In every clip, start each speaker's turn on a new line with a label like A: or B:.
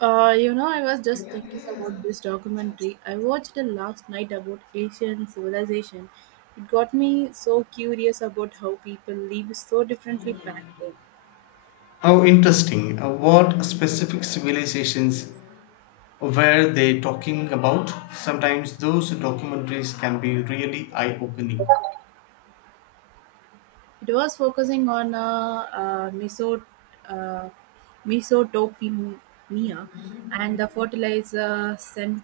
A: I was just thinking about this documentary I watched the last night about Asian civilization. It got me so curious about how people live so differently back then.
B: How interesting. What specific civilizations were they talking about? Sometimes those documentaries can be really eye opening.
A: It was focusing on meso- uh, mesotopemia and the fertilizer sen-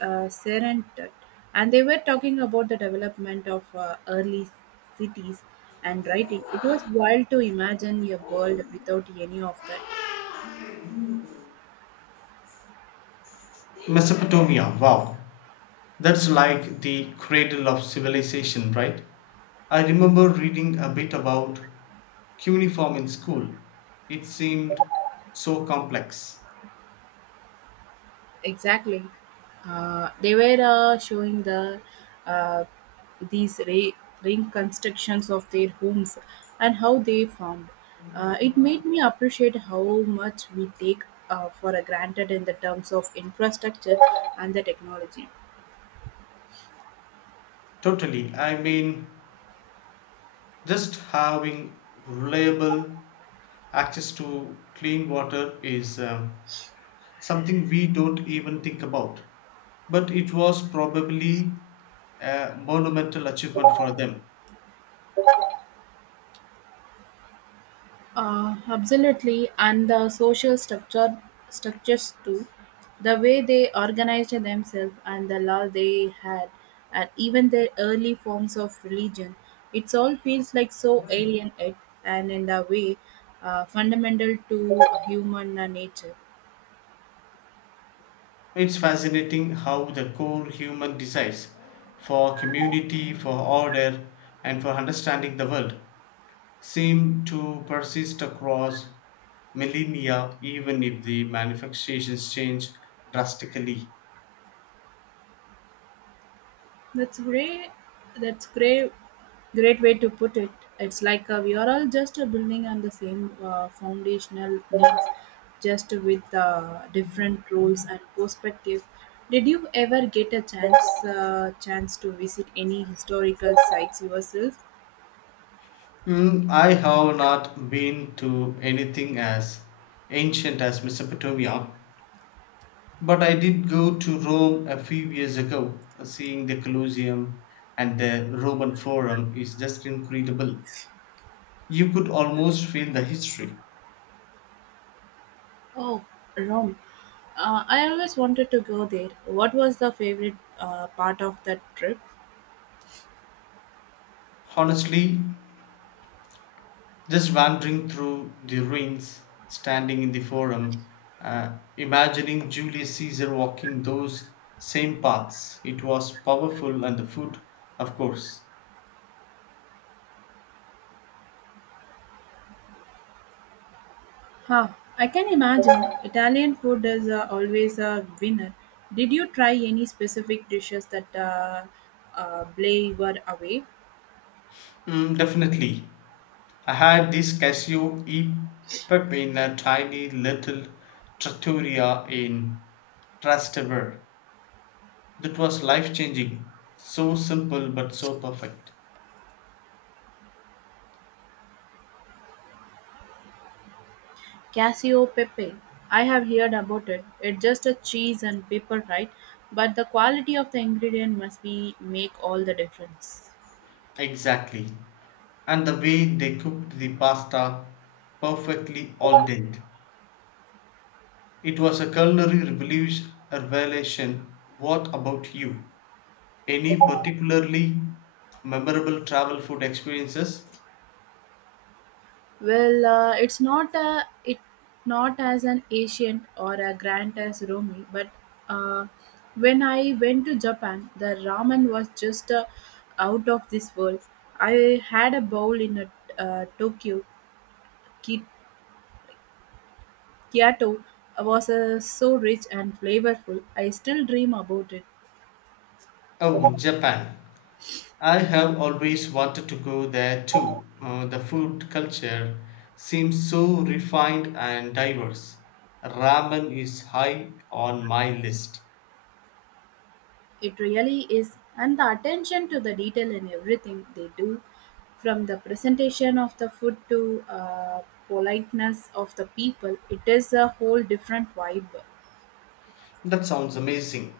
A: serentet. And they were talking about the development of early cities and writing. It was wild to imagine a world without any of that.
B: Mesopotamia, wow. That's like the cradle of civilization, right? I remember reading a bit about cuneiform in school. It seemed so complex.
A: Exactly. They were showing the uh, these re- reconstructions of their homes and how they formed. It made me appreciate how much we take for granted in the terms of infrastructure and the technology.
B: Totally. I mean, just having reliable access to clean water is something we don't even think about. But it was probably a monumental achievement for them.
A: Absolutely, and the social structure structures too, the way they organized themselves and the law they had, and even their early forms of religion. It all feels like so alien, yet, and in a way, fundamental to human nature.
B: It's fascinating how the core human desires for community, for order, and for understanding the world seem to persist across millennia, even if the manifestations change drastically.
A: That's great. That's great. Great way to put it. It's like we are all just building on the same foundational needs, just with different roles and perspectives. Did you ever get a chance to visit any historical sites yourself?
B: Mm, I have not been to anything as ancient as Mesopotamia, but I did go to Rome a few years ago. Seeing the Colosseum and the Roman Forum is just incredible. You could almost feel the history.
A: Oh, Rome. I always wanted to go there. What was the favorite part of that trip?
B: Honestly, just wandering through the ruins, standing in the Forum, uh, imagining Julius Caesar walking those same paths. It was powerful, and the food, of course.
A: Huh, I can imagine. Italian food is always a winner. Did you try any specific dishes that blew you away?
B: Mm, definitely. I had this cashew epoch in a tiny little trattoria in Trastevere. That was life changing. So simple but so perfect.
A: Cassio pepe. I have heard about it. It's just a cheese and pepper, right? But the quality of the ingredient must be make all the difference.
B: Exactly. And the way they cooked the pasta perfectly al dente. It was a culinary revolution a revelation. What about you? Any particularly memorable travel food experiences?
A: Well, it's not a it not as an ancient or a grand as Romi, but uh, when I went to Japan, the ramen was just out of this world. I had a bowl in a Tokyo Ki- Kyoto was so rich and flavorful. I still dream about it.
B: Oh, Japan. I have always wanted to go there too. The food culture seems so refined and diverse. Ramen is high on my list.
A: It really is, and the attention to the detail in everything they do, from the presentation of the food to politeness of the people, it is a whole different vibe.
B: That sounds amazing.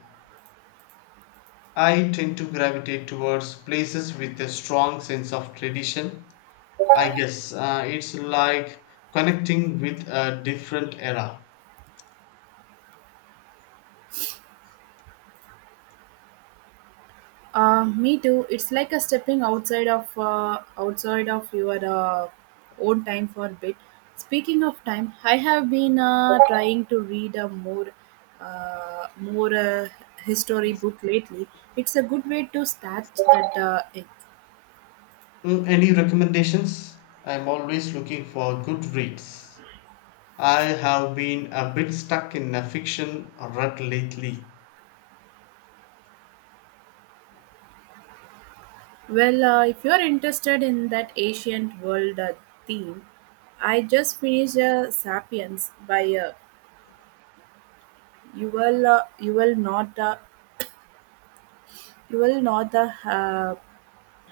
B: I tend to gravitate towards places with a strong sense of tradition. I guess it's like connecting with a different era.
A: Me too. It's like a stepping outside of your own time for a bit. Speaking of time, I have been trying to read a more more history book lately. It's a good way to start that
B: Mm, any recommendations? I'm always looking for good reads. I have been a bit stuck in a fiction rut lately.
A: Well, if you're interested in that ancient world theme, I just finished *Sapiens* by Yuval uh, Yuval Noah Yuval Noah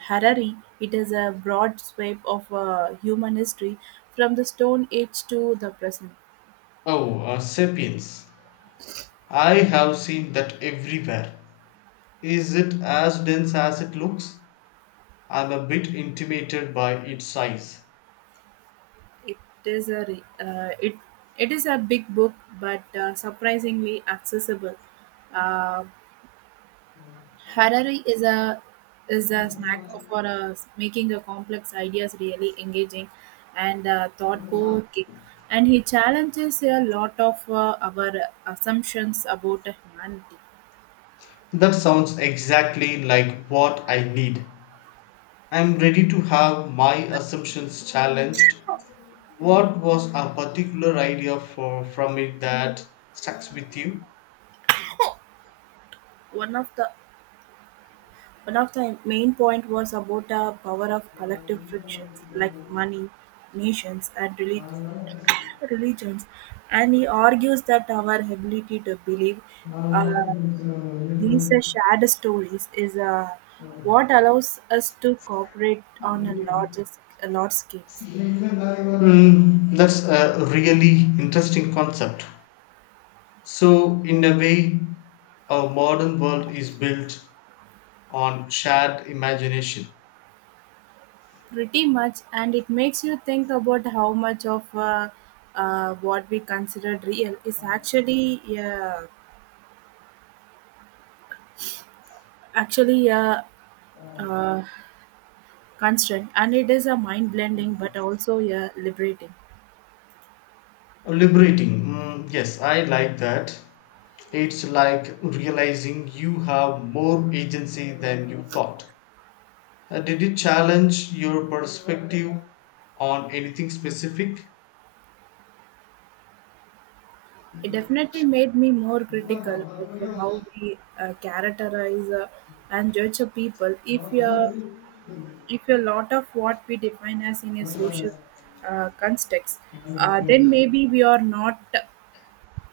A: Harari. It is a broad sweep of human history from the Stone Age to the present.
B: Oh, Sapiens. I have seen that everywhere. Is it as dense as it looks? I'm a bit intimidated by its size.
A: It is a re- uh, it it is a big book, but surprisingly accessible. Uh, Harari is a snack for making the complex ideas really engaging and thought provoking, and he challenges a lot of our assumptions about humanity.
B: That sounds exactly like what I need. I'm ready to have my assumptions challenged. What was a particular idea from it that stuck with you?
A: One of the One of the main point was about the power of collective frictions like money, nations, and relig- religions, and he argues that our ability to believe. uh, These shared stories is what allows us to cooperate on a large scale.
B: Hmm, that's a really interesting concept. So, in a way, our modern world is built on shared imagination.
A: Pretty much, and it makes you think about how much of what we consider real is actually a uh, constraint, and it is a mind blending, but also a liberating.
B: Liberating. Mm, yes, I like that. It's like realizing you have more agency than you thought. Did it challenge your perspective on anything specific?
A: It definitely made me more critical of how we characterize and judge a people if a lot of what we define as in a social context, then maybe we are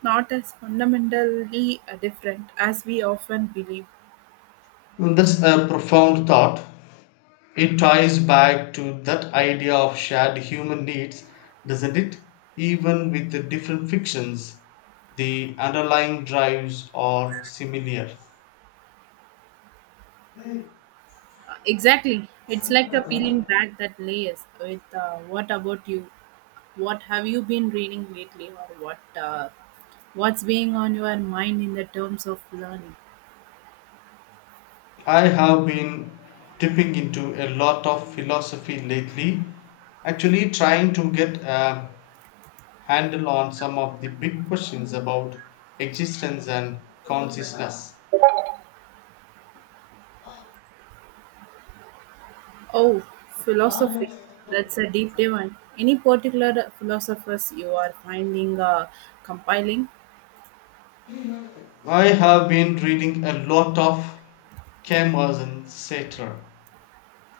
A: not as fundamentally different as we often believe.
B: Mm, that's a profound thought. It ties back to that idea of shared human needs, doesn't it? Even with the different fictions, the underlying drives are similar.
A: Exactly, it's like a peeling back that layers. With what about you? What have you been reading lately, or what's being on your mind in the terms of learning?
B: I have been dipping into a lot of philosophy lately, actually, trying to get a handle on some of the big questions about existence and consciousness.
A: Oh, philosophy. That's a deep divine. Any particular philosophers you are finding compiling?
B: I have been reading a lot of Camus and Sartre.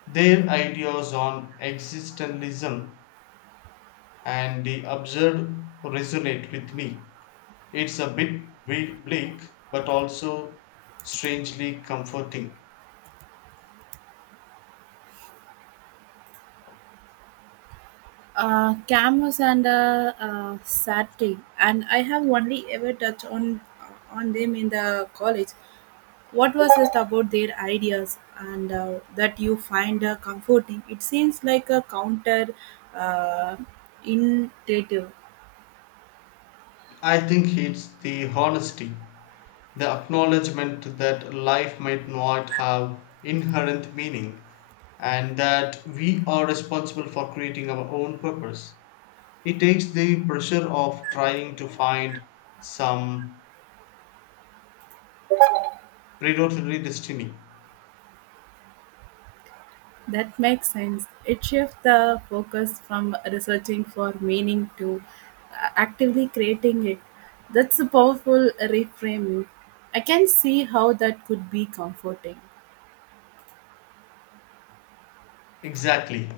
B: Their ideas on existentialism and the absurd resonate with me. It's a bit bleak, but also strangely comforting.
A: Camus and Sartre, and I have only ever touched on them in the college. What was it about their ideas and that you find comforting? It seems like a counter uh, intuitive.
B: I think it's the honesty, the acknowledgement that life might not have inherent meaning, and that we are responsible for creating our own purpose. It takes the pressure of trying to find some predatory destiny.
A: That makes sense. It shifts the focus from researching for meaning to actively creating it. That's a powerful reframing. I can see how that could be comforting.
B: Exactly.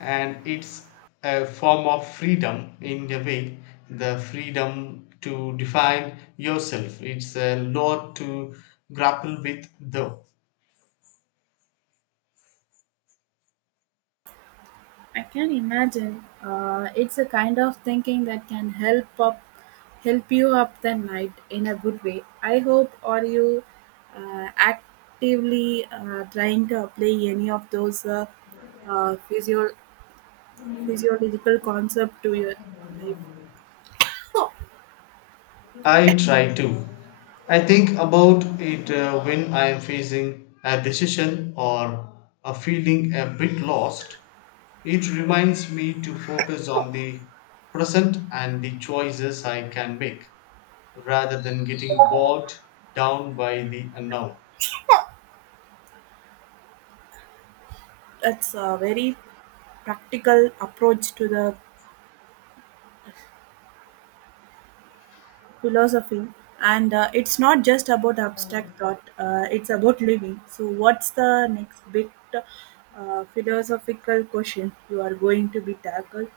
B: And it's a form of freedom in a way, the freedom to define yourself. It's a lot to grapple with, though.
A: I can imagine it's a kind of thinking that can help you up the night in a good way. I hope are you actively trying to apply any of those uh, physio physiological concept to your life.
B: I try to. I think about it when I am facing a decision or a feeling a bit lost. It reminds me to focus on the present and the choices I can make, rather than getting bogged down by the unknown.
A: That's a very practical approach to the philosophy, and it's not just about abstract thought. It's about living. So, what's the next big philosophical question you are going to be tackled?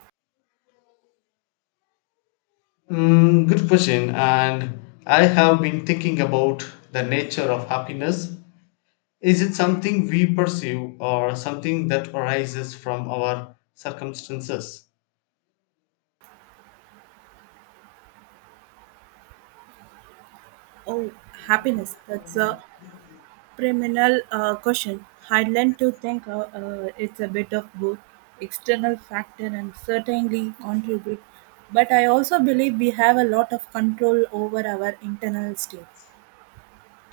B: Mm, good question. And I have been thinking about the nature of happiness. Is it something we pursue or something that arises from our circumstances?
A: Oh, happiness. That's a Criminal question. I learned to think it's a bit of both external factor and certainly contribute, but I also believe we have a lot of control over our internal state.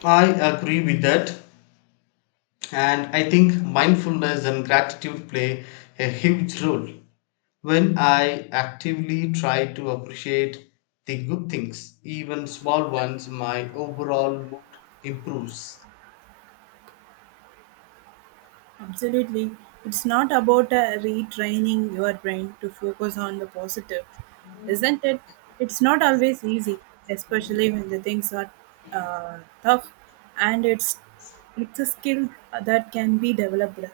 B: I agree with that. And I think mindfulness and gratitude play a huge role. When I actively try to appreciate the good things, even small ones, my overall mood improves.
A: Absolutely, it's not about retraining your brain to focus on the positive, isn't it? It's not always easy, especially when the things are tough, and it's a skill that can be developed.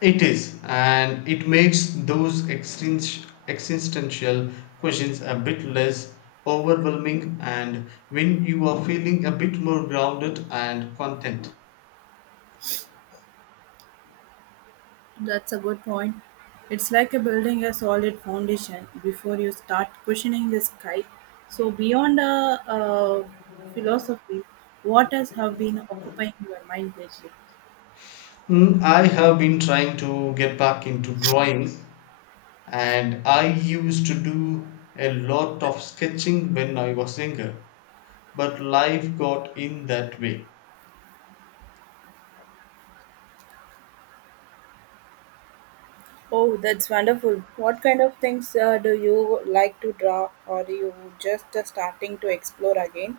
B: It is, and it makes those existential questions a bit less overwhelming. And when you are feeling a bit more grounded and content.
A: That's a good point. It's like a building a solid foundation before you start questioning the sky. So, beyond philosophy, what else have been occupying your mind lately?
B: Mm, I have been trying to get back into drawing, and I used to do a lot of sketching when I was younger, but life got in that way.
A: Oh, that's wonderful. What kind of things do you like to draw, or you just starting to explore again?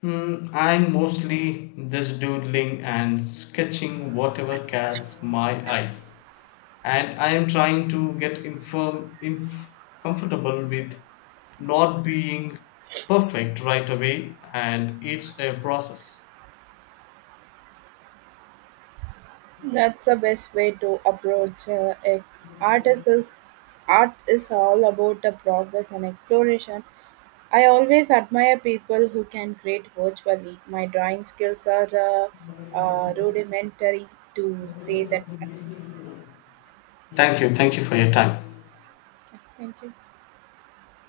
B: Hmm, I'm mostly just doodling and sketching whatever catches my eyes, and I am trying to get comfortable with not being perfect right away, and it's a process.
A: That's the best way to approach it. Art is, is- Art is all about the progress and exploration. I always admire people who can create virtually. My drawing skills are rudimentary to say that at least.
B: Thank you for your time.
A: Yeah, thank you.